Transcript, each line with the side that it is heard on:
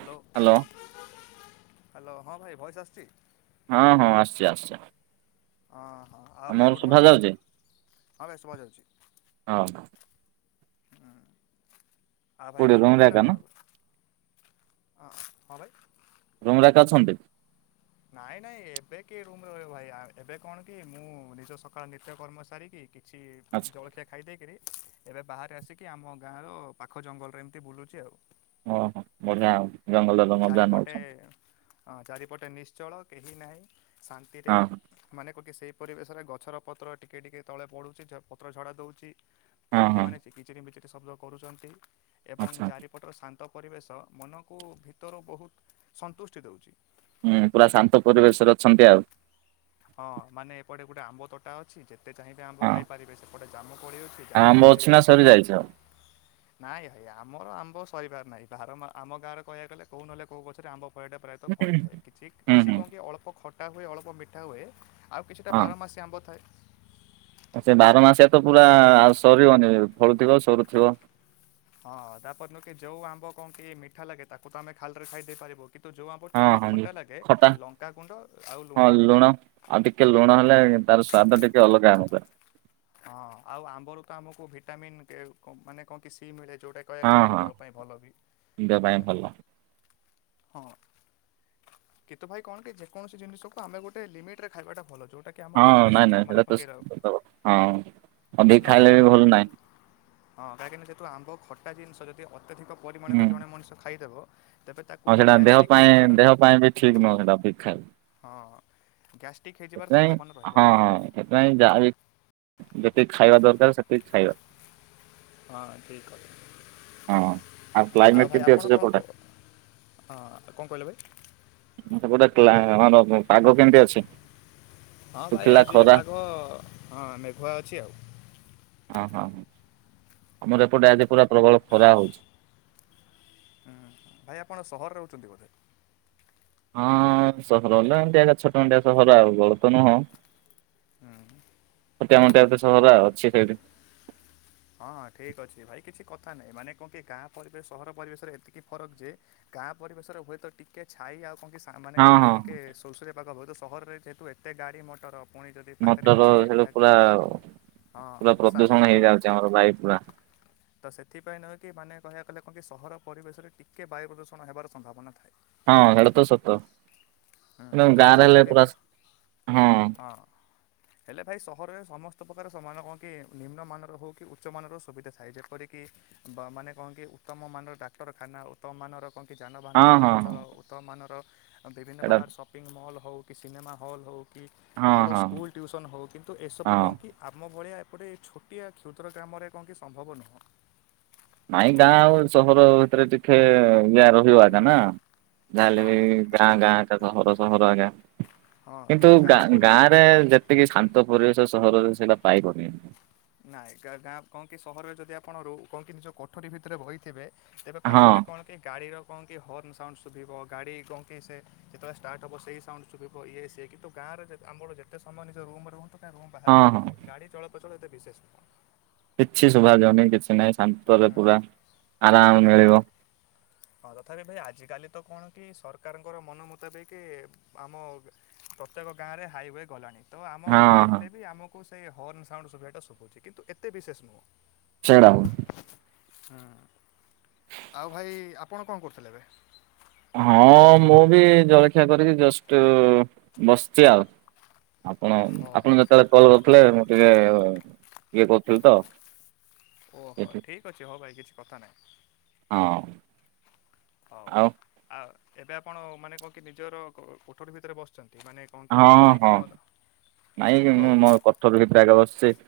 left: Hello.
right: Hello.
left: Hello, ହଁ ଭାଇ, voice ଆସୁଚି?
right: ହଁ ହଁ, ଆସୁଛି ଆସୁଛି।
left: ହଁ ହଁ ଆଉ
right: ଆମର
left: ଭାଇ, ଗୁଡ଼୍
right: ଶୁଭା
left: ମର୍ଣ୍ଣିଂ,
right: ଯାଉଛି
left: ହଁ ଭାଇ ଶୁଭା ଯାଉଛି।
right: [unintelligible]
left: ହୁଁ, ଆଉ ଭାଇ
right: କୋଉଠି
left: କଣ
right: ରୁମରେ
left: କରୁଥିଲେ
right: ଏକା ନା
left: ଆପଣ ଏବେ? ହ ହଁ ଭାଇ
right: ରୁମ୍ ରେ ଏକା ଅଛନ୍ତି?
left: ନାଇଁ ନାଇଁ ଏବେ କିଏ ରୁମ୍ ରେ ରହିବ ଭାଇ, ଏବେ କଣ କି, ମୁଁ ନିଜ ସକାଳ ନିତ୍ୟ କର୍ମ ସାରିକି ଛି
right: ଆଚ୍ଛା
left: ଜଳଖିଆ ଖାଇ ଦେଇ କିରି, ଏବେ ବାହାରେ ଆସିକି ଆମ ଗାଁର ପାଖ ଜଙ୍ଗଲରେ ଏମିତି ବୁଲୁଚି ଆଉ।
right: ଓହୋ ବଢିଆ ଆଉ, ଜଙ୍ଗଲର ମଜା
left: ଚାରିପଟେ
right: ନଉଚନ୍ତି।
left: ହଁ ଚାରିପଟେ ନିଶ୍ଚଳ, କେହି ନାହିଁ, ଶାନ୍ତିରେ
right: ହଁ
left: ମାନେ କଣକି ସେହି ପରିବେଶରେ ଗଛର ପତ୍ର ଟିକିଏ ଟିକେ ତଳେ ପଡ଼ୁଚି, ଝ ପତ୍ର ଝଡ଼ା ଦଉଚି
right: ହଁ ହଁ
left: ପକ୍ଷୀମାନେ କିଚିରି ମିଚିରି ଶବ୍ଦ କରୁଚନ୍ତି ଏବଂ
right: ଆଚ୍ଛା
left: ଚାରି ଏପଟରେ ଶାନ୍ତ ପରିବେଶ, ମନକୁ ଭିତରୁ ବହୁତ ସନ୍ତୁଷ୍ଟି ଦେଉଚି।
right: ହୁଁ, ପୁରା ଶାନ୍ତ ପରିବେଶ ରେ ଅଛନ୍ତି ଆଉ।
left: ହଁ, ମାନେ ଏପଟେ ଗୋଟେ ଆମ୍ବ ତୋଟା ଅଛି, ଯେତେ ଚାହିଁବେ ଆମ୍ବ ଖାଇପାରିବେ, ସେପଟେ ଜାମୁକୋଳି ଅଛି।
right: ଆଉ ଆମ୍ୱ
left: ଜାମୁକୋଳି ବି
right: ଅଛି ନା, ସରି
left: ଖାଇପାରିବେ
right: ଯାଇଛି ଆଉ?
left: ନାଇଁ ଭାଇ ଆମର ଆମ୍ବ ସରିବାର ନାହିଁ, ଭାର ମା, ଆମ ଗାଁରେ କହିବାକୁ ଗଲେ, କଉ ନହେଲେ କୋଉ ଗଛରେ ଆମ୍ବ ଫଳିବାଟା ପ୍ରାୟ ତ ଫଳିଥାଏ କିଛି
right: ହୁଁ
left: କିଛି
right: ହୁଁ
left: କଣ କି ଅଳ୍ପ ଖଟା ହୁଏ ଅଳ୍ପ ମିଠା ହୁଏ ଆଉ କିଛିଟା
right: ହଁ
left: ବାର ମାସ ଆମ୍ବ ଥାଏ
right: ସେ ବାର ମାସିଆ ତ ପୁରା ଆଉ ସରିବନି ଫଳୁଥିବ ସରୁଥିବ।
left: ହଁ ତାପରେ ନୁହୁଁକି ଯୋଉ ଆମ୍ବ କଣ କି ମିଠା ଲାଗେ ତାକୁ ତ ଆମେ ଖାଲି ରେ ଖାଇ ଦେଇ ପାରିବୁ। କିନ୍ତୁ ଯଉ ଆମ୍ୱ
right: ହଁ
left: ଟିକିଏ
right: ହଁ
left: ଖଟା ଲାଗେ
right: ଖଟା
left: ଲଙ୍କାଗୁଣ୍ଡ ଆଉ
right: ହଁ
left: ଲୁଣ
right: ଲୁଣ। ଆଉ ଟିକେ ଲୁଣ ହେଲେ ତାର ସ୍ଵାଦ ଟିକେ ଅଲଗା ହନ୍ତା।
left: ହଁ ଆଉ ଆମ୍ବରୁ ତ ଆମକୁ ଭିଟାମିନ୍ ମାନେ କଣ କି ସି ମିଳେ ଯେଉଟାକ କହିବାକୁ
right: ହଁ
left: ଗଲେ ଆମ
right: ହଁ
left: ଦେହ ପାଇଁ ଭଲ ବି
right: ଦେହ ପାଇଁ
left: ହେଇଟା
right: ଭଲ
left: ହଁ କିନ୍ତୁ ଭାଇ କଣ କି ଯେକୌସି ଜିନିଷକୁ ଆମେ ଗୋଟେ ଲମିଟରେ ଖାଇବାଟା ଭଲ ଯଉଟା କି ଆମ
right: ହଁ
left: ଦେହ ପାଇଁ
right: ନାଇଁ ନାଇଁ
left: ସୁସ୍ଥ ମାନେ
right: ସେଇଟା ତ
left: କଣ କେହି ରିବ
right: ସତ କଥା ହଁ ଅଧିକ
left: ନହେଲେ
right: ଖାଇଲେ ବି
left: କଣକି
right: ଭଲ
left: ବିଭିନ୍ନ
right: ନାହିଁ।
left: ହଁ କାହିଁକିନା ଯେହେତୁ ଆମ୍ବ ଖଟା ଜିନିଷ ଯଦି ଅତ୍ୟଧିକ ପରିମାଣରେ ଜଣେ ମଣିଷ ଖାଇଦେବ ତେବେ ତାକୁ
right: ଆଉ ସେଇଟା ଦେହ
left: ଗ୍ୟାଷ୍ଟ୍ରିକ୍
right: ପାଇଁ
left: ହେଇଯିବାର
right: ଦେହ ପାଇଁ ବି ଠିକ୍ ନୁହଁ ସେଇଟା ଭି ଖାଇ
left: ହଁ ଗ୍ୟାଷ୍ଟିକ୍ ହେଇଯିବାର ସମ୍ଭାବନା ରହିବ
right: ହଁ
left: ଯେ
right: ହଁ ସେଥିପାଇଁ ଯାହା ଯେତିକି ଖାଇବା ଦରକାର ସେତିକି ଖାଇବା।
left: ହଁ ଠିକ୍
right: ହଁ।
left: କଥା
right: କ୍ଲାଇମେଟ
left: ଆଉ ଭାଇ
right: କେମିତି
left: ଆପଣ
right: ଅଛି
left: କଣ କ
right: ସେପଟେ?
left: ହଁ କଣ କହିଲ ଭାଇ?
right: ସେପଟେ କ୍ଲା ପାଗ କେମିତି ଅଛି?
left: ହଁ ଭାଇ
right: ଶୁଖିଲା
left: ଆଜି ବି
right: ଖରା
left: ପାଗ ହଁ ମେଘୁଆ ଅଛି ଆଉ।
right: ହଁ ହଁ ହଁ ଆମର ଏପଟେ ଆଜି ପୁରା ପ୍ରବଳ ଖରା ହଉଛି।
left: ହୁଁ ହୁଁ ଭାଇ ଆପଣ ସହରରେ ରହୁଛନ୍ତି ବୋଧେ?
right: ହଁ ସହର ହେଲା ଏମତି ଆକ୍ ଛୋଟ ମଟିଆ ସହର ଆଉ ବଡ୍ ତ ନୁହଁ।
left: ହୁଁ
right: ଛୋଟିଆ ମୋଟିଆ ତ ସହର ଅଛି ସେଇଠି।
left: ହଁ ହଁ ଠିକ୍ ଅଛି ଭାଇ କିଛି କଥା ନାହିଁ ମାନେ କଁ କି ଗାଁ ପରିବେଶ ସହର ପରିବେଶରେ ଏତିକି ଫରକ ଯେ ଗାଁ ପରିବେଶରେ ହୁଏତ ଟିକେ ଛାଇ ଆଉ କଙ୍କି ମାନେ
right: ହଁ
left: କଣ କି
right: ହଁ
left: ଟିକେ ସୁଲ୍ସୁଲିଆ ପାଗ ହବ ସହରରେ ଯେହେତୁ ଏତେ ଗାଡି ମଟର ପୁଣି ଯଦି
right: ମଟର
left: ପାଖରେ କିଛି
right: ସେଇଠି
left: ଫ୍ୟାଟ୍
right: ପୁରା
left: ହଁ ସାହି ଗଳୀ
right: ହ ଭାଇ ପୁରା।
left: ତ ସେଥିପାଇଁ ନୁହଁ କି ମାନେ କହିବାକୁ କଲେ କଣ କି ସହର ପରିବେଶରେ ଟିକେ ବାୟୁ ପ୍ରଦୂଷଣ ହେବାର ସମ୍ଭାବନା ଥାଏ।
right: ହଁ ହେଟା ତ ସତ
left: ହୁଁ
right: ଏଣୁ
left: କିନ୍ତୁ
right: ଗାଁରେ
left: ସହରରେ
right: ହେଲେ ପୁରା
left: ବିଭି
right: ହଁ।
left: ହେଲେ ଭାଇ ସହରରେ ସମସ୍ତ ପ୍ରକାର ସମାନ କଣ କି ନିମ୍ନମାନର ହଉ କି ଉ ଉଚ୍ଚ ମାନର ସୁବିଧା ଥାଏ ଯେପରିକି ବା ମାନେ କଣ କି ଉତ୍ତମ ମାନର ଡାକ୍ତରଖାନା ଉତ୍ତମ ମାନର କଁ କି ଯାନବାହାନ
right: ହଁ ହଁ
left: ଚଳପ୍ରଚଳ
right: ହଁ
left: ଉତ୍ତମମାନର ବିଭିନ୍ନ
right: ଏଇଟା
left: ପ୍ରକାର ସ ସପିଙ୍ଗ ମଲ୍ ହଉ କି ସିନେମା ହଲ୍ ହଉ କି
right: ହଁ
left: ଭଲ
right: ହଁ
left: ସ୍କୁଲ୍ ଟ୍ୟୁସନ୍ ହଉ କିନ୍ତୁ ଏସବୁ
right: ହଁ
left: କଣ କି ଆମ ଭଳିଆ ଏପଟେ ଛୋଟିଆ କ୍ଷୁଦ୍ର ଗ୍ରାମରେ କଣ କି ସମ୍ଭବ ନୁହଁ।
right: ନାଇଁ ଗାଁ ଆଉ ସହର ଭିତରେ ଟିକେ ଇଆ ରହିବ ଆକ
left: ହୁଁ
right: ନା ଯାହାହେଲେ ବି
left: ହଁ
right: ଗାଁ ଗାଁ ଆକା ସହର ସହର ଆକା କିନ୍ତୁ ଗାଁ ଗାଁ ରେ ଯେତେ ଟିକେ ଶାନ୍ତ ପରିବେଶ ସହରରେ ସେଇଟା ପାଇବନି।
left: ନାଇଁ ଗା ଗାଁ କନ୍ କିି ସହରରେ ଯଦି ଆପଣ ରୁ କନ୍ କି ନିଜ କୋଠରୀ ଭିତରେ ବଇଥିବେ ତେବେ
right: ହଁ
left: ପାଖରେ କଣ କି ଗାଡ଼ିର କନ୍ କି ହର୍ଣ୍ଣ ସାଉଣ୍ଡ ଶୁଭିବ ଗାଡ଼ି କନ୍ କି ସେ ଯେତେବେଳେ ଷ୍ଟାର୍ଟ ହବ ସେଇ ସାଉଣ୍ଡୁ ସୁଭିବ ଇଏ ସିଏ କିନ୍ତୁ ଗାଁରେ ଯେତେ ଆମର ଯେତେ ସମୟ ନିଜ ରୁମ ରୁହନ୍ତୁ ବା ରୁମ୍ ବାହାରେ
right: ହଁ ହଁ
left: ରୁହନ୍ତୁ ଗାଡି ଚଳପ୍ରଚଳ ଏତେ ବିଶେଷ
right: କିଛି ଶୁଭାଯାଉନି କିଛି ନାହିଁ ଶାନ୍ତରେ ପୁରା
left: ତଥାପି
right: ଆରାମ
left: ଭାଇ ଆ
right: ମିଳିବ।
left: ହଁ ତଥାପି ଭାଇ ଆଜିକାଲି ତ କଣ କି ସରକାରଙ୍କର ମନ ମୁତାବିକ ଆମ ପ୍ରତ୍ୟକ ଗାଁ ରେ ହାଇୱେ ଗଲାଣି। ତ ଆମ
right: ହଁ
left: ଗାଁ
right: ହଁ
left: ହେଲେ ବି ଆମକୁ ସେଇ ହର୍ଣ୍ଣ ସାଉଣ୍ଡ ଶୁଭିବା ଟା ଶୁଭୁଛି କିନ୍ତୁ ଏତେ ବିଶେଷ ନୁହଁ।
right: [unintelligible]
left: ହଁ ଆଉ ଭାଇ ଆପଣ କଣ କରୁଥିଲେ ଏବେ?
right: ହଁ ମୁଁ ବି ଜଳଖିଆ କରିକି ଜଷ୍ଟ ବସିଛି ଆଉ। ଆପଣ,
left: ଓହୋ
right: ଆପଣ ଯେତେବେଳେ କଲ୍ କରୁଥିଲେ ମୁଁ ଟିକେ ଇଏ କରୁଥିଲି ତ।
left: ଓହୋ
right: ଏଠି
left: ଠିକ୍ ଅଛି ହଉ ଭାଇ କିଛି କଥା ନାହିଁ।
right: ହଁ।
left: ହଉ
right: ଆଉ
left: ଆ ଏବେ ଆପଣ ମାନେ କନ କି ନିଜର କୋଠରୀ ଭିତରେ ବସିଚନ୍ତି ମାନେ କଣ କି
right: ହଁ,
left: କିଛି
right: ହଁ
left: କାମ ହଉ
right: ନାଇଁ
left: ହଉ
right: ମୁଁ ମୋ
left: ହୁଁ
right: କଠୋରି ଭିତରେ ଆଗେ ବସିଚି।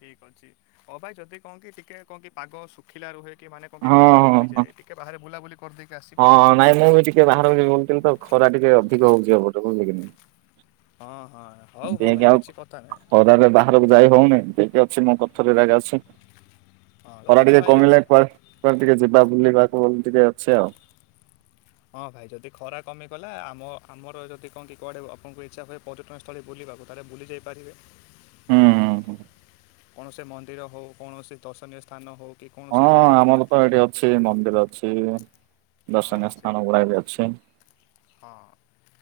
left: ଠିକ୍ ଅଛି ହ ଭାଇ ଯଦି କନ୍ କି ଟିକେ କନ୍ କି ପାଗ ଶୁଖିଲା ରୁହେ କି ମାନେ
right: ହଁ
left: ଖରା
right: ହଁ ହଁ।
left: କମିଯାଆ ଟିକେ ବାହାରେ ବୁଲାବୁଲି କରିଦେଇକି ଆସିବେ
right: ହଁ
left: ଆଉ।
right: ନାଇଁ ମୁଁ ବି ଟିକେ ବାହାରକୁ ଯି ବୁଥିଲି ତ ଖରା ଟିକେ ଅଧିକ ହଉଛି ଅପଟକୁ ବୁଝିଲ କିି?
left: ହଁ, ହଁ ହଉ, ହଉ ଭାଇ
right: ଆଉ
left: କିଛି କଥା ନାହିଁ।
right: ଖରାରେ ବାହାରକୁ ଯାଇ ହଉନି ଟିକେ ଅଛି ମୋ କଥରେ ହେଲେ ଆକା ଅଛି
left: ହଁ
right: ଖରା
left: ତଥାପି
right: ଟିକେ
left: ଭାଇ
right: କମିଲେ
left: ଏ-
right: କୁଆଡେ କୁଆଡ଼େ ଟିକେ ଯିବା ବୁଲିବାକୁ ବୋଲି ଟିକେ ଅଛି ଆଉ।
left: ହଁ ଭାଇ ଯଦି ଖରା କମିଗଲା ଆମ ଆମର ଯଦି କଣକି କରେ ଆପଙ୍ଗୁ ଇଚ୍ଛା ହୁଏ ପର୍ଯ୍ୟଟନସ୍ଥଳୀ ବୁଲିବାକୁ ତା ହେଲେ ବୁଲି ଯାଇପାରିବେ।
right: ହୁଁ।
left: କୌଣସି ମନ୍ଦିର ହଉ କୌଣସି ଦର୍ଶନୀୟ ସ୍ଥାନ ହଉ କି କୌଣସି ଗୋଟେ
right: ମୁଁ ପା ଏଠି ଅଛି ମନ୍ଦିର ଅଛି
left: ହଁ
right: ଦର୍ଶନୀୟ ସ୍ଥାନ
left: ସେଇଠି
right: ଗୁଡ଼ା ବି ଅଛି।
left: ହଁ।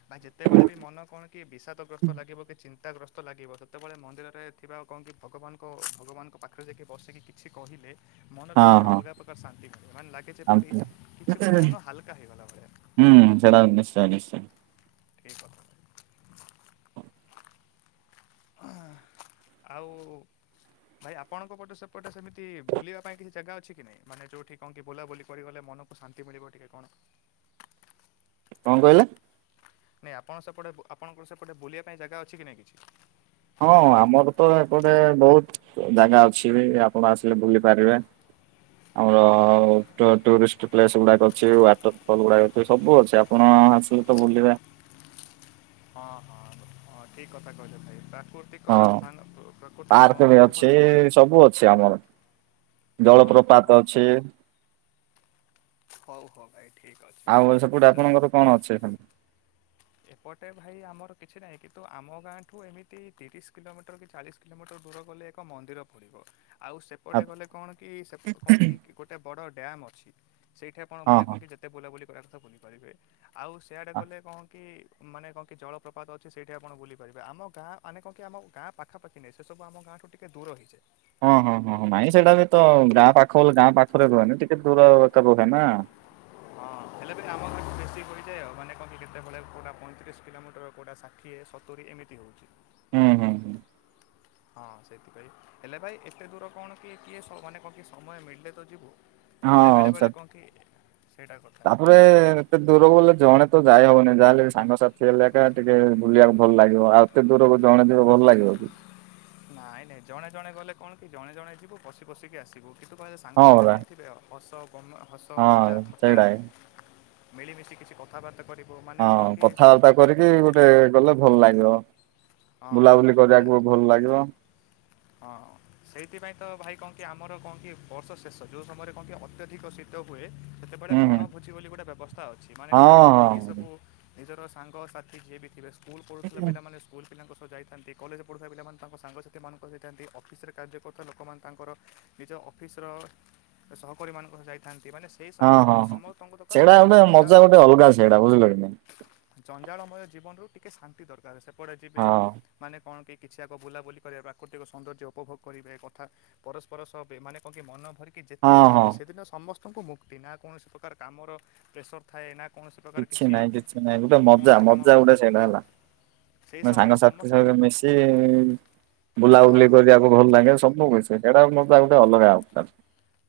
left: ବା ଯେତେବେଳେ ବି ମନ କଣ କି ବିଷାଦଗ୍ରସ୍ତ ଲାଗିବ କି ଚିନ୍ତାଗ୍ରସ୍ତ ଲାଗିବ ସେତେବେଳେ ମନ୍ଦିରରେ ଥିବା ଆଉ କଣ କି ଭଗବାନଙ୍କ, ଭଗବାନଙ୍କ ପାଖରେ ଯାଇକି ବସିକି କିଛି କହିଲେ ମନରେ
right: ହଁ
left: ଗୋଟେ
right: ହଁ
left: ଅଲଗା ପ୍ରକାର ଶାନ୍ତି ମିଳେ ମାନେ ଲାଗେ
right: ଆମ୍
left: ଯେପରି
right: ହୁଁ
left: କିଛି ଗୋଟେ ମନ ହାଲକା ହେଇଗଲା ଭଳିଆ।
right: ହୁଁ ସେଇଡ଼ା ନିଶ୍ଚୟେ, ନିଶ୍ଚୟେ।
left: କି [unintelligible] ଆଁ ଆଉ। ଭାଇ ଆପଣଙ୍କ ପଟେ ସେପଟେ ସେମିତି ବୁଲିବା ପାଇଁ କିଛି ଜାଗା ଅଛି କି ନାଇଁ ମାନେ ଯୋଉଠି କଣ କିି ବୁଲା ବୁ ଲି କରି ଗଲେ ମନ ଶାନ୍ତି ମିଳିବ ଟିକେ କଣ?
right: କଣ କହିଲେ?
left: ନାହିଁ ଆପଣ ସେପଟେ, ଆପଣଙ୍କର ସେପଟେ ବୁଲିବା ପାଇଁ ଜାଗା ଅଛି କି ନାହିଁ କିଛି।
right: ହଁ ଆମର ତ ଏପଟେ ବହୁତ ଜାଗା ‌ଅଛି ବି ଆପଣ ଆସିଲେ ବୁଲି ପାରିବେ। ଆମର ଟୁ ଟୁରିଷ୍ଟ ପ୍ଲେସ୍ ଗୁଡାକ ଅଛି ୱାଟର ଫଲ ଗୁଡ଼ାକ ଅଛି ସବୁ ଅଛି। କଣ ହାସିଲେ ତ ବୁଲିବେ।
left: ହଁ, ହଁ, ଅଁ ଠିକ କଥା କହିଲ ଭାଇ ତାକୁ
right: ହଁ ପାର୍କ ବି
left: ପରା
right: ଅଛି ସବୁ ଅଛି ଆମର।
left: ହଁ ହଁ
right: ଜଳପ୍ରପାତ ଅଛି।
left: ହଉ, ହଉ ଭାଇ ଠିକ
right: ଆଉ ସେପଟେ
left: ଅଛି।
right: ଆପଣଙ୍କର କଣ ଅଛି ଏଇନା?
left: ଏପଟେ ଭାଇ ଆମର କିଛି ନାହିଁ କିନ୍ତୁ ଆମ ଗାଁ ଠୁ ଏମିତି ତିରିଶି କିଲୋମିଟର କି ଚାଳିଶି କିଲୋମିଟର ଦୂର ଗଲେ ଏକ ମନ୍ଦିର ପଡ଼ିବ ଆଉ ସେ
right: ଆ-
left: ସେପଟେ ଗଲେ କଣ କି ସେ କଣ କି ଗୋଟେ ବଡ଼ ଡ୍ୟାମ୍ ଅଛି ସେଇଠେ ଆପଣ
right: ହଁ
left: ମାନେ କଣ
right: ହଁ
left: କି? ଯେତେ ବୁଲାବୁଲି କରିବା କଥା ବୁଲିପାରିବେ ଆଉ ସେଆଡ଼େ
right: ଆ-
left: ଗଲେ କଣ ମାନେ କଣ କି ଜଳପ୍ରପାତ ଅଛି ସେଇଠି ଆପଣ ବୁଲି ପାରିବେ ଆମ ଗାଁ ମାନେ କଣ କି ଆମ ଗାଁ ପାଖାପାଖି ନାଇଁ ସେ ସବୁ ଆମ ଗାଁଠୁ ଟିକେ ଦୂର ହୋଇଯାଏ।
right: ହଁ ହଁ ହଁ ନାଇଁ ସେଇଟା ବି ତ ଗାଁ ପାଖ ଲି ଗାଁ ପାଖରେ ରୁହେନି ଟିକେ ଦୂର ରୁହେ ନା।
left: ହଁ ହେଲେ ବି ଆମର ବେଶି ହୋଇଯାଏ ମାନେ କଣ କେତବଳେ କୋଉଟା ପଇଁତିରିଶି କିଲୋମିଟର କେଉଟା ଷା ଠିଏ ସତୁରୀ ଏମିତି ହୋଉଚି।
right: ହୁଁ ହୁଁ।
left: ହଁ ସେଥିପାଇଁ ହେଲେ ଭାଇ ଏତେ ଦୂର କଣ କି କିଏ ମାନେ କଣ କି ସମୟ ମିଳିଲେ ତ ଯିବୁ। ନ ହେଲେ
right: ହଁ
left: ବେଳେବେଳେ କଣ କି ସେଇଟା କଥା।
right: ଫେର ଏତେ ଦୂରକୁ ଗଲେ ଜଣେ ତ ଯାଇ ହବନି ଯାହେଲେ ସାଙ୍ଗସାଥି ହେଲେ ଏକା ଟିକେ ବୁଲିବାକୁ ଭଲ ଲାଗିବ। ଆଉ ଏତେ ଦୂରକୁ ଜଣେ ଯିବ ଭଲ ଲାଗିବ?
left: ନାଇଁ ନାଇଁ ଜଣେ ଜଣେ ଗଲେ କଣ କି ଜଣେ ଜଣେ ଯିବୁ ବସିବୁ ବସିକି ଆସିବୁ କିନ୍ତୁ କଣ ହୁଏ
right: ହଁ ପରା
left: ସାଙ୍ଗସାଥିମାନେ ଥିବେ ହସ ଗମ ହସ ମଜା
right: ହଁ
left: ଥଟା
right: ସେଇଟା ହିଁ
left: ମିଳିମିଶି କିଛି କ ଥାବାର୍ତ୍ତା କରିବୁ ମା
right: ହଁ କଥାବାର୍ତ୍ତା କରିକି ଗୋଟେ କଲେ ଭଲ ଲାଗିବ।
left: ହଁ
right: ବୁଲାବୁଲି
left: ତା
right: କରିବାକୁ ଭଲ ଲାଗିବ।
left: ହଁ ସେଇଥିପାଇଁ ତ ଭାଇ କହନ୍ତି ଆମର କଣ କି ବର୍ଷ ଶେଷ ଯୋଉ ସମୟରେ କଣ କି ଅତ୍ୟଧିକ ଶୀ ଶୀତ ହୁଏ ସେତେବେଳେ
right: ହୁଁ ହୁଁ
left: ବଣଭୋଜି ବୋଲି ଗୋଟେ ବ୍ୟବସ୍ଥା ଅଛି। ମାନେ
right: ହଁ
left: କଣ କି ଯେତିକି
right: ହଁ।
left: ସବୁ ନିଜର ସାଙ୍ଗସାଥି ଯିଏ ବି ଥିବେ ସ୍କୁଲ ପଳଉଥିଲେ ପିଲାମାନେ ସ୍କୁଲ ପିଲାଙ୍କ ସହ ଯାଇଥାନ୍ତି। କଲେଜ୍ ପଢ଼ୁଥିବା ପିଲାମାନେ ତାଙ୍କ ସାଙ୍ଗ ସାଥିମାନଙ୍କୁ ଯାଇଥାନ୍ତି ଅଫିସରେ କାର୍ଯ୍ୟ କରୁଥିବା ଲୋକମାନେ ତାଙ୍କର ନିଜ ଅଫିସର ସହକର୍ମୀ ମାନଙ୍କ ସହ ଯାଇଥାନ୍ତି ‌। ମାନେ ସ ସେହି
right: ହଁ
left: ସମୟରେ
right: ହଁ
left: କହନ୍ତି
right: ହଁ
left: ସମସ୍ତଙ୍କ ଦରକାର
right: ସେଇଟା
left: କଣ କି
right: ଗୋଟେ
left: ଜଞ୍ଜା
right: ମଜା ଗୋଟେ ଅଲଗା ସେଇଟା ବୁଝିଲ କି ନାଇଁ
left: ଜଞ୍ଜାଳମୟ ଜୀବନରୁ ଟିକେ ଶାନ୍ତି ଦରକାର। ସେପଟେ ଯିବେ
right: ହଁ
left: ମାନେ କଣ କି? କିଛି ଆଗ ବୁଲାବୁଲି କରେଇବା ପ୍ରାକୃତିକ ସୌନ୍ଦର୍ଯ୍ୟ ଉପଭୋଗ କରିବେ। କଥା ପରସ୍ପର ସହ ବେ ମାନେ କଣ କି ମନ ଭରିିକି କି ଯେତେ
right: ହଁ
left: ଚାହିଁବେ
right: ହଁ।
left: ସେଦିନ ସମସ୍ତଙ୍କୁ ମୁକ୍ତି। ନା କୌଣସି ପ୍ରକାର କାମର ପ୍ରେସର
right: କିଛି ନାଇଁ କିଛି ନାଇଁ ଗୋଟେ ମଜ୍ଜା
left: କୌଣସି କାମ
right: ମଜ୍ଜା ଗୋଟେ ସେଇଟା ହେଲା।
left: ସେହି
right: ମାନେ
left: ସମୟରେ
right: ସାଙ୍ଗସାଥି
left: ସମସ୍ତେ
right: ସହିତ
left: ଦୁଃଖ
right: ମିଶି ବୁଲାବୁଲି
left: ହଁ
right: କରିବାକୁ ଭଲ ଲାଗେ ସବୁ ମିଶେ। ହେଡା ମୋ ପାଇଁ ଗୋଟେ ଅଲଗା ପ୍ରକାର।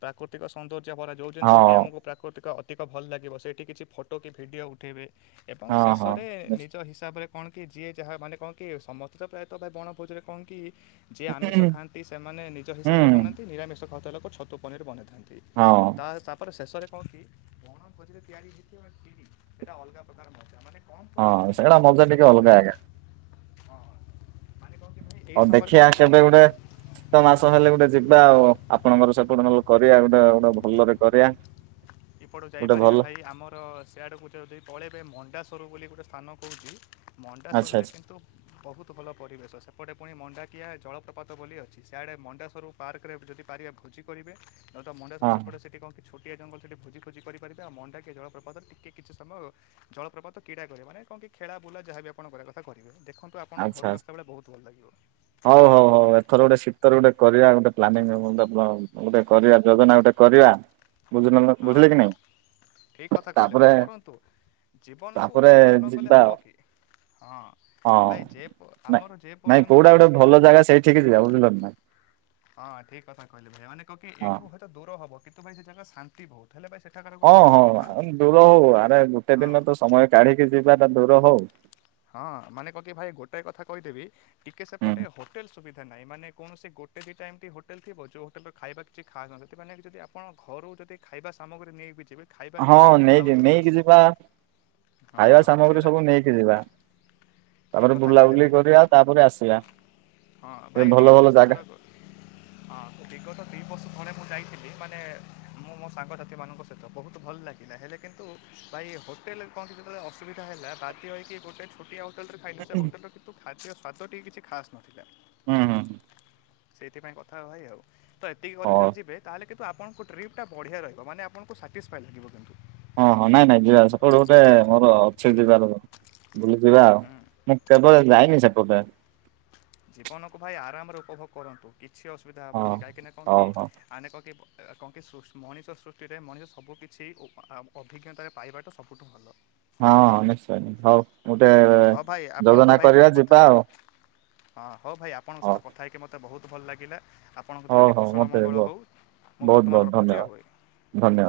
left: ପ୍ରକୃତିକ ସୌନ୍ଦର୍ଯ୍ୟ ଭରା। ଯଉ ଜିନିଷକି ଆମକୁ ପ୍ରାକୃତିକ ଅଧିକ ଭଲ ଲାଗିବ। ସେଇଠି କିଛି ଫୋଟୋ କି ଭିଡ଼ିଓ ଉଠାଇବେ। ଏବଂ
right: ହଁ ହଁ
left: ଶେଷରେ ନିଜ ହିସାବରେ କଣ କି ଯିଏ ଯାହା ମାନେ କଣ କି ସମସ୍ତେ ତ ପ୍ରାୟ ତ ବଣଭୋଜରେ କଣ କି ଯିଏ ଆମିଷ ଖାଆନ୍ତି ସେମାନେ ନିଜ
right: ହୁଁ
left: ହିସାବରେ ବନାନ୍ତି। ନିରାମିଷ ଖାଉଥିବା ଲୋକ ଛତୁ ପନିର ବନେଇଥାନ୍ତି।
right: ହଁ।
left: ତା ତାପରେ ଶେଷରେ କଣ କି? ବଣ ଭୋଜିରେ ତିଆରି ହୋଇଇଥିବା ଖିରି ସେଇଟା ଅଲଗା ପ୍ରକାର ମଜା। ମାନେ କମ୍
right: ହଁ
left: ପରିମାଣରେ
right: ସେଇଟା
left: ହେଇଥିବ
right: ମଜା
left: କିନ୍ତୁ
right: ଟିକେ
left: ସମସ୍ତେ
right: ଅଲଗା ଆଜ୍ଞା
left: କହନ୍ତି। ହଁ ମାନେ କଣ କି ଭାଇ ଏଇ
right: ହୋଉ
left: ସମୟରେ କ'ଣ
right: ଦେଖିବା
left: କି ସମ
right: କେବେ ଗୋଟେ ଗତ ମାସ ହେଲେ ଗୋଟେ ଯିବା ଆଉ। ଆପଣଙ୍କର ସେପଟେ ନହେଲେ କରିବା ଗୋଟେ। ଗୋଟେ ଭଲରେ କରିବା।
left: [inaudible] ଏପଟୁ
right: ଗୋଟେ
left: ଯାଇପାରିବେ
right: ଭଲ
left: ଭାଇ ଆମର ସେଆଡ଼କୁ ଯଦି ପଳେଇବେ ମଣ୍ଡାସ୍ୱର ବୋଲି ଗୋଟେ ସ୍ଥାନ କୋହୁଚି।
right: ଆଚ୍ଛା
left: ମଣ୍ଡାସୁରରେ
right: ଆଚ୍ଛା
left: କିନ୍ତୁ ବୋହୁତ ଭଲ ପରିବେଶ। ସେପଟେ ପୁଣି ମଣ୍ଡାଖିଆ ଜଳପ୍ରପାତ ବୋଲି ଅଛି। ସାଡ଼େ ମଣ୍ଡା ସ୍ୱରୂପ ପାର୍କ ରେ ଯଦି ପାରିବେ ଭୋଜି କରିବେ। ନହଲେ ତ ମଣ୍ଡାସ୍ୱର
right: ହଁ
left: ସେପଟେ ସେଠି କଣ କି ଛୋଟିଆ ଜଙ୍ଗଲ ସେଠି ଭୋଜି ଫୋଜି କରିପାରିବେ। ଆଉ ମଣ୍ଡାଖିଆ ଜଳପ୍ରପାତରେ ଟିକେ କିଛି ସମୟ ଜଳପ୍ରପାତ କ୍ରୀଡ଼ା କରିବେ। ମାନେ କଣ କି ଖେଳା ବୁଲା ଯାହାବି ଆପଣ କରିବା କଥା କରିବେ। ଦେଖନ୍ତୁ ଆପଣଙ୍କ
right: ଆଚ୍ଛା
left: ଘରକୁ
right: ଆଚ୍ଛା
left: ଆସିଲ ବେଳେ ବହୁତ ଭଲ ଲାଗିବ।
right: ହଉ, ହଉ, ହଉ, ଏଥର ଗୋଟେ ଶୀତରେ ଗୋଟେ କରିବା ଗୋଟେ ପ୍ଲାନିଂ ଗୋଟେ କରିବା ଯୋଜନା ଗୋଟେ କରିବା। ବୁଝ ବୁଝିଲେ କି ନାଇଁ।
left: ଠିକ କଥା କହିଲେ
right: ତାପରେ
left: ଭାଇ କରନ୍ତୁ। ଜୀବନକୁ
right: ତାପରେ
left: ଉପଭୋଗ ନ କଲେ
right: ଯିବା
left: ହବ କି। ହଁ।,
right: ଆଉ ହଁ
left: ଭାଇ ଯେ,
right: ନାଇଁ
left: ଆମର ଯେ
right: ନାଇଁ
left: ପର୍ଯ୍ୟନ୍ତ
right: କୋଉଟା ଗୋଟେ
left: ଅଛି
right: ଭଲ ଜାଗା ସେଇଠିକି ଯିବା ବୁଝିଲ ନା।
left: ହଁ ଠିକ କଥା କହିଲେ ଭାଇ, ମାନେ କଣ କି
right: ହଁ
left: ଏଇଠୁ ହୁଏତ ଦୂର ହବ। କିନ୍ତୁ ଭାଇ ସେ ଜାଗା ଶାନ୍ତି ବହୁତ। ହେଲେ ଭାଇ ସେଠାକାର
right: ହଁ
left: ଗୋଟେ
right: ହଁ
left: ଅସୁବିଧା
right: ଆ ଦୂର ହଉ, ଆରେ ଗୋଟେ
left: ହଁ
right: ଦିନ ତ ସମୟ କାଢିକି ଯିବା ତ ଦୂର ହଉ।
left: ହଁ ମାନେ କଣକି ଭାଇ ଗୋଟାଏ କଥା କହିଦେବି। ଟିକେ
right: ହୁଁ।
left: ସେପଟେ ହୋଟେଲ ସୁବିଧା ଧା ନାହିଁ, ମାନେ କୌଣସି ଗୋଟେ ଦିଟା ଏମିତି ହୋଟେଲ ଥିବ, ଯେଉଁ ହୋଟେଲ ଖାଇବା କିଛି ଖାସ ନ ଥିବ। ସେଥି ପାଇଁ ଯଦି ଆପଣ ଘରୁ ଯଦି ଖାଇବା ସାମଗ୍ରୀ ନେଇକି ଯିବେ। ଖାଇବା
right: ହଁ,
left: ଯିବେ ତ
right: ନେଇକି
left: ଆହୁରି ଭଲ
right: ନେଇକି ଯିବା।
left: ହଁ
right: ଖାଇବା ସାମଗ୍ରୀ
left: ସେଇଟା
right: ସବୁ ନେଇକି ଯିବା।
left: ଠିକ୍
right: ତାପରେ
left: କଥା କହିଲେ
right: ବୁଲାବୁଲି
left: ଭାଇ
right: କରିବା ତାପରେ ଆସିବା।
left: ହଁ
right: ଫେର୍
left: ଭାଇ ଟିକେ
right: ଭଲ
left: ଖାଲି
right: ଭଲ ଜାଗା
left: [unintelligible] ହଁ ବିଗତ ଦି ବର୍ଷ ତଳେ ମୁଁ ଯାଇଥିଲି, ମାନେ ମୁଁ ମୋ ସାଙ୍ଗସାଥିୀ ମାନଙ୍କ ସହିତ। ବହୁତ ଭଲ ଲାଗିଲା ହେଲେ କିନ୍ତୁ ଭାଇ ହୋଟେଲରେ କଣ କି ଯେତେବେଳେ ଅସୁବିଧା ହେଲା, ବାଧ୍ୟ ହେଇକି। ଗୋଟଏ ଛୋଟିଆ ହୋଟେଲ ରେ ଖାଇଲୁ। ସେ ହୋଟେଲର ଖାଦ୍ୟ ସ୍ୱାଦ ଟିକେ କିଛି ଖାସ୍ ନଥିଲା।
right: ହୁଁ, ହୁଁ।
left: ସେଇଥିପାଇଁ କଥା ଭାଇ ଆଉ, ତ ଏତିକି ଘରୁ
right: ହଁ
left: ଯେତେବେଳେ ଯିବେ ତାହେଲେ କିନ୍ତୁ ଆପଣଙ୍କ ଟ୍ରିପଟା ବଢ଼ିଆ ରହିବ। ମାନେ ଆପଣଙ୍କୁ ସର୍ଟିସଫାଏ ଲାଗିବ କିନ୍ତୁ।
right: ହଁ ହଁ ନାଇଁ ନାଇଁ ଯିବା। ସେପଟେ ଗୋଟେ ମୋର ଅଛି ଯିବାର, ବୁଲି ଯିବା ଆଉ।
left: ହୁଁ
right: ମୁଁ କେବେ ଯାଇନି ସେପଟେ।
left: ଜୀବନକୁ ଭାଇ ଆରାମରେ ଉପଭୋଗ କରନ୍ତୁ କିଛି ଅସୁବିଧା
right: ହଁ
left: ହେବନି। କାହିଁକିନା କଣ
right: ହଉ
left: କି
right: ହଉ
left: ଆମେ କଣ କି କଣ କି ମଣିଷ ସୃଷ୍ଟିରେ ମଣିଷ ସବୁକିଛି ଅଭିଜ୍ଞତାରେ ପାଇବା ତ ସବୁଠୁ ଭଲ।
right: ହଁଁ ନିଶ୍ଚୟ, ହଉ। ଗୋଟେ
left: ହଁ ଭାଇ ଆପଣଙ୍କ
right: ଯୋଜନା
left: ଭାଇଙ୍କ
right: କରିବା
left: ସହିତ କଥା
right: ଯିବା ଆଉ
left: ହେଇକ ହଁ ହଁ ଭାଇ ଆପଣଙ୍କ
right: ହଉ
left: ସହିତ କଥା ହେଇକି ମୋତେ ବହୁତ ଭଲ ଲାଗିଲା। ଆପଣଙ୍କ ଦିନ
right: ହଉ
left: ଟିକେ
right: ହଉ
left: କୁଶଳ
right: ମତେ
left: ମଙ୍ଗଳ
right: ବହୁତ
left: ହେଉ ମୁଁ
right: ବହୁତ
left: ବର୍ତ୍ତମାନ ରଖୁଛି
right: ଧନ୍ୟବାଦ
left: ଆଉ ଏ ହଁ
right: ଧନ୍ୟବାଦ।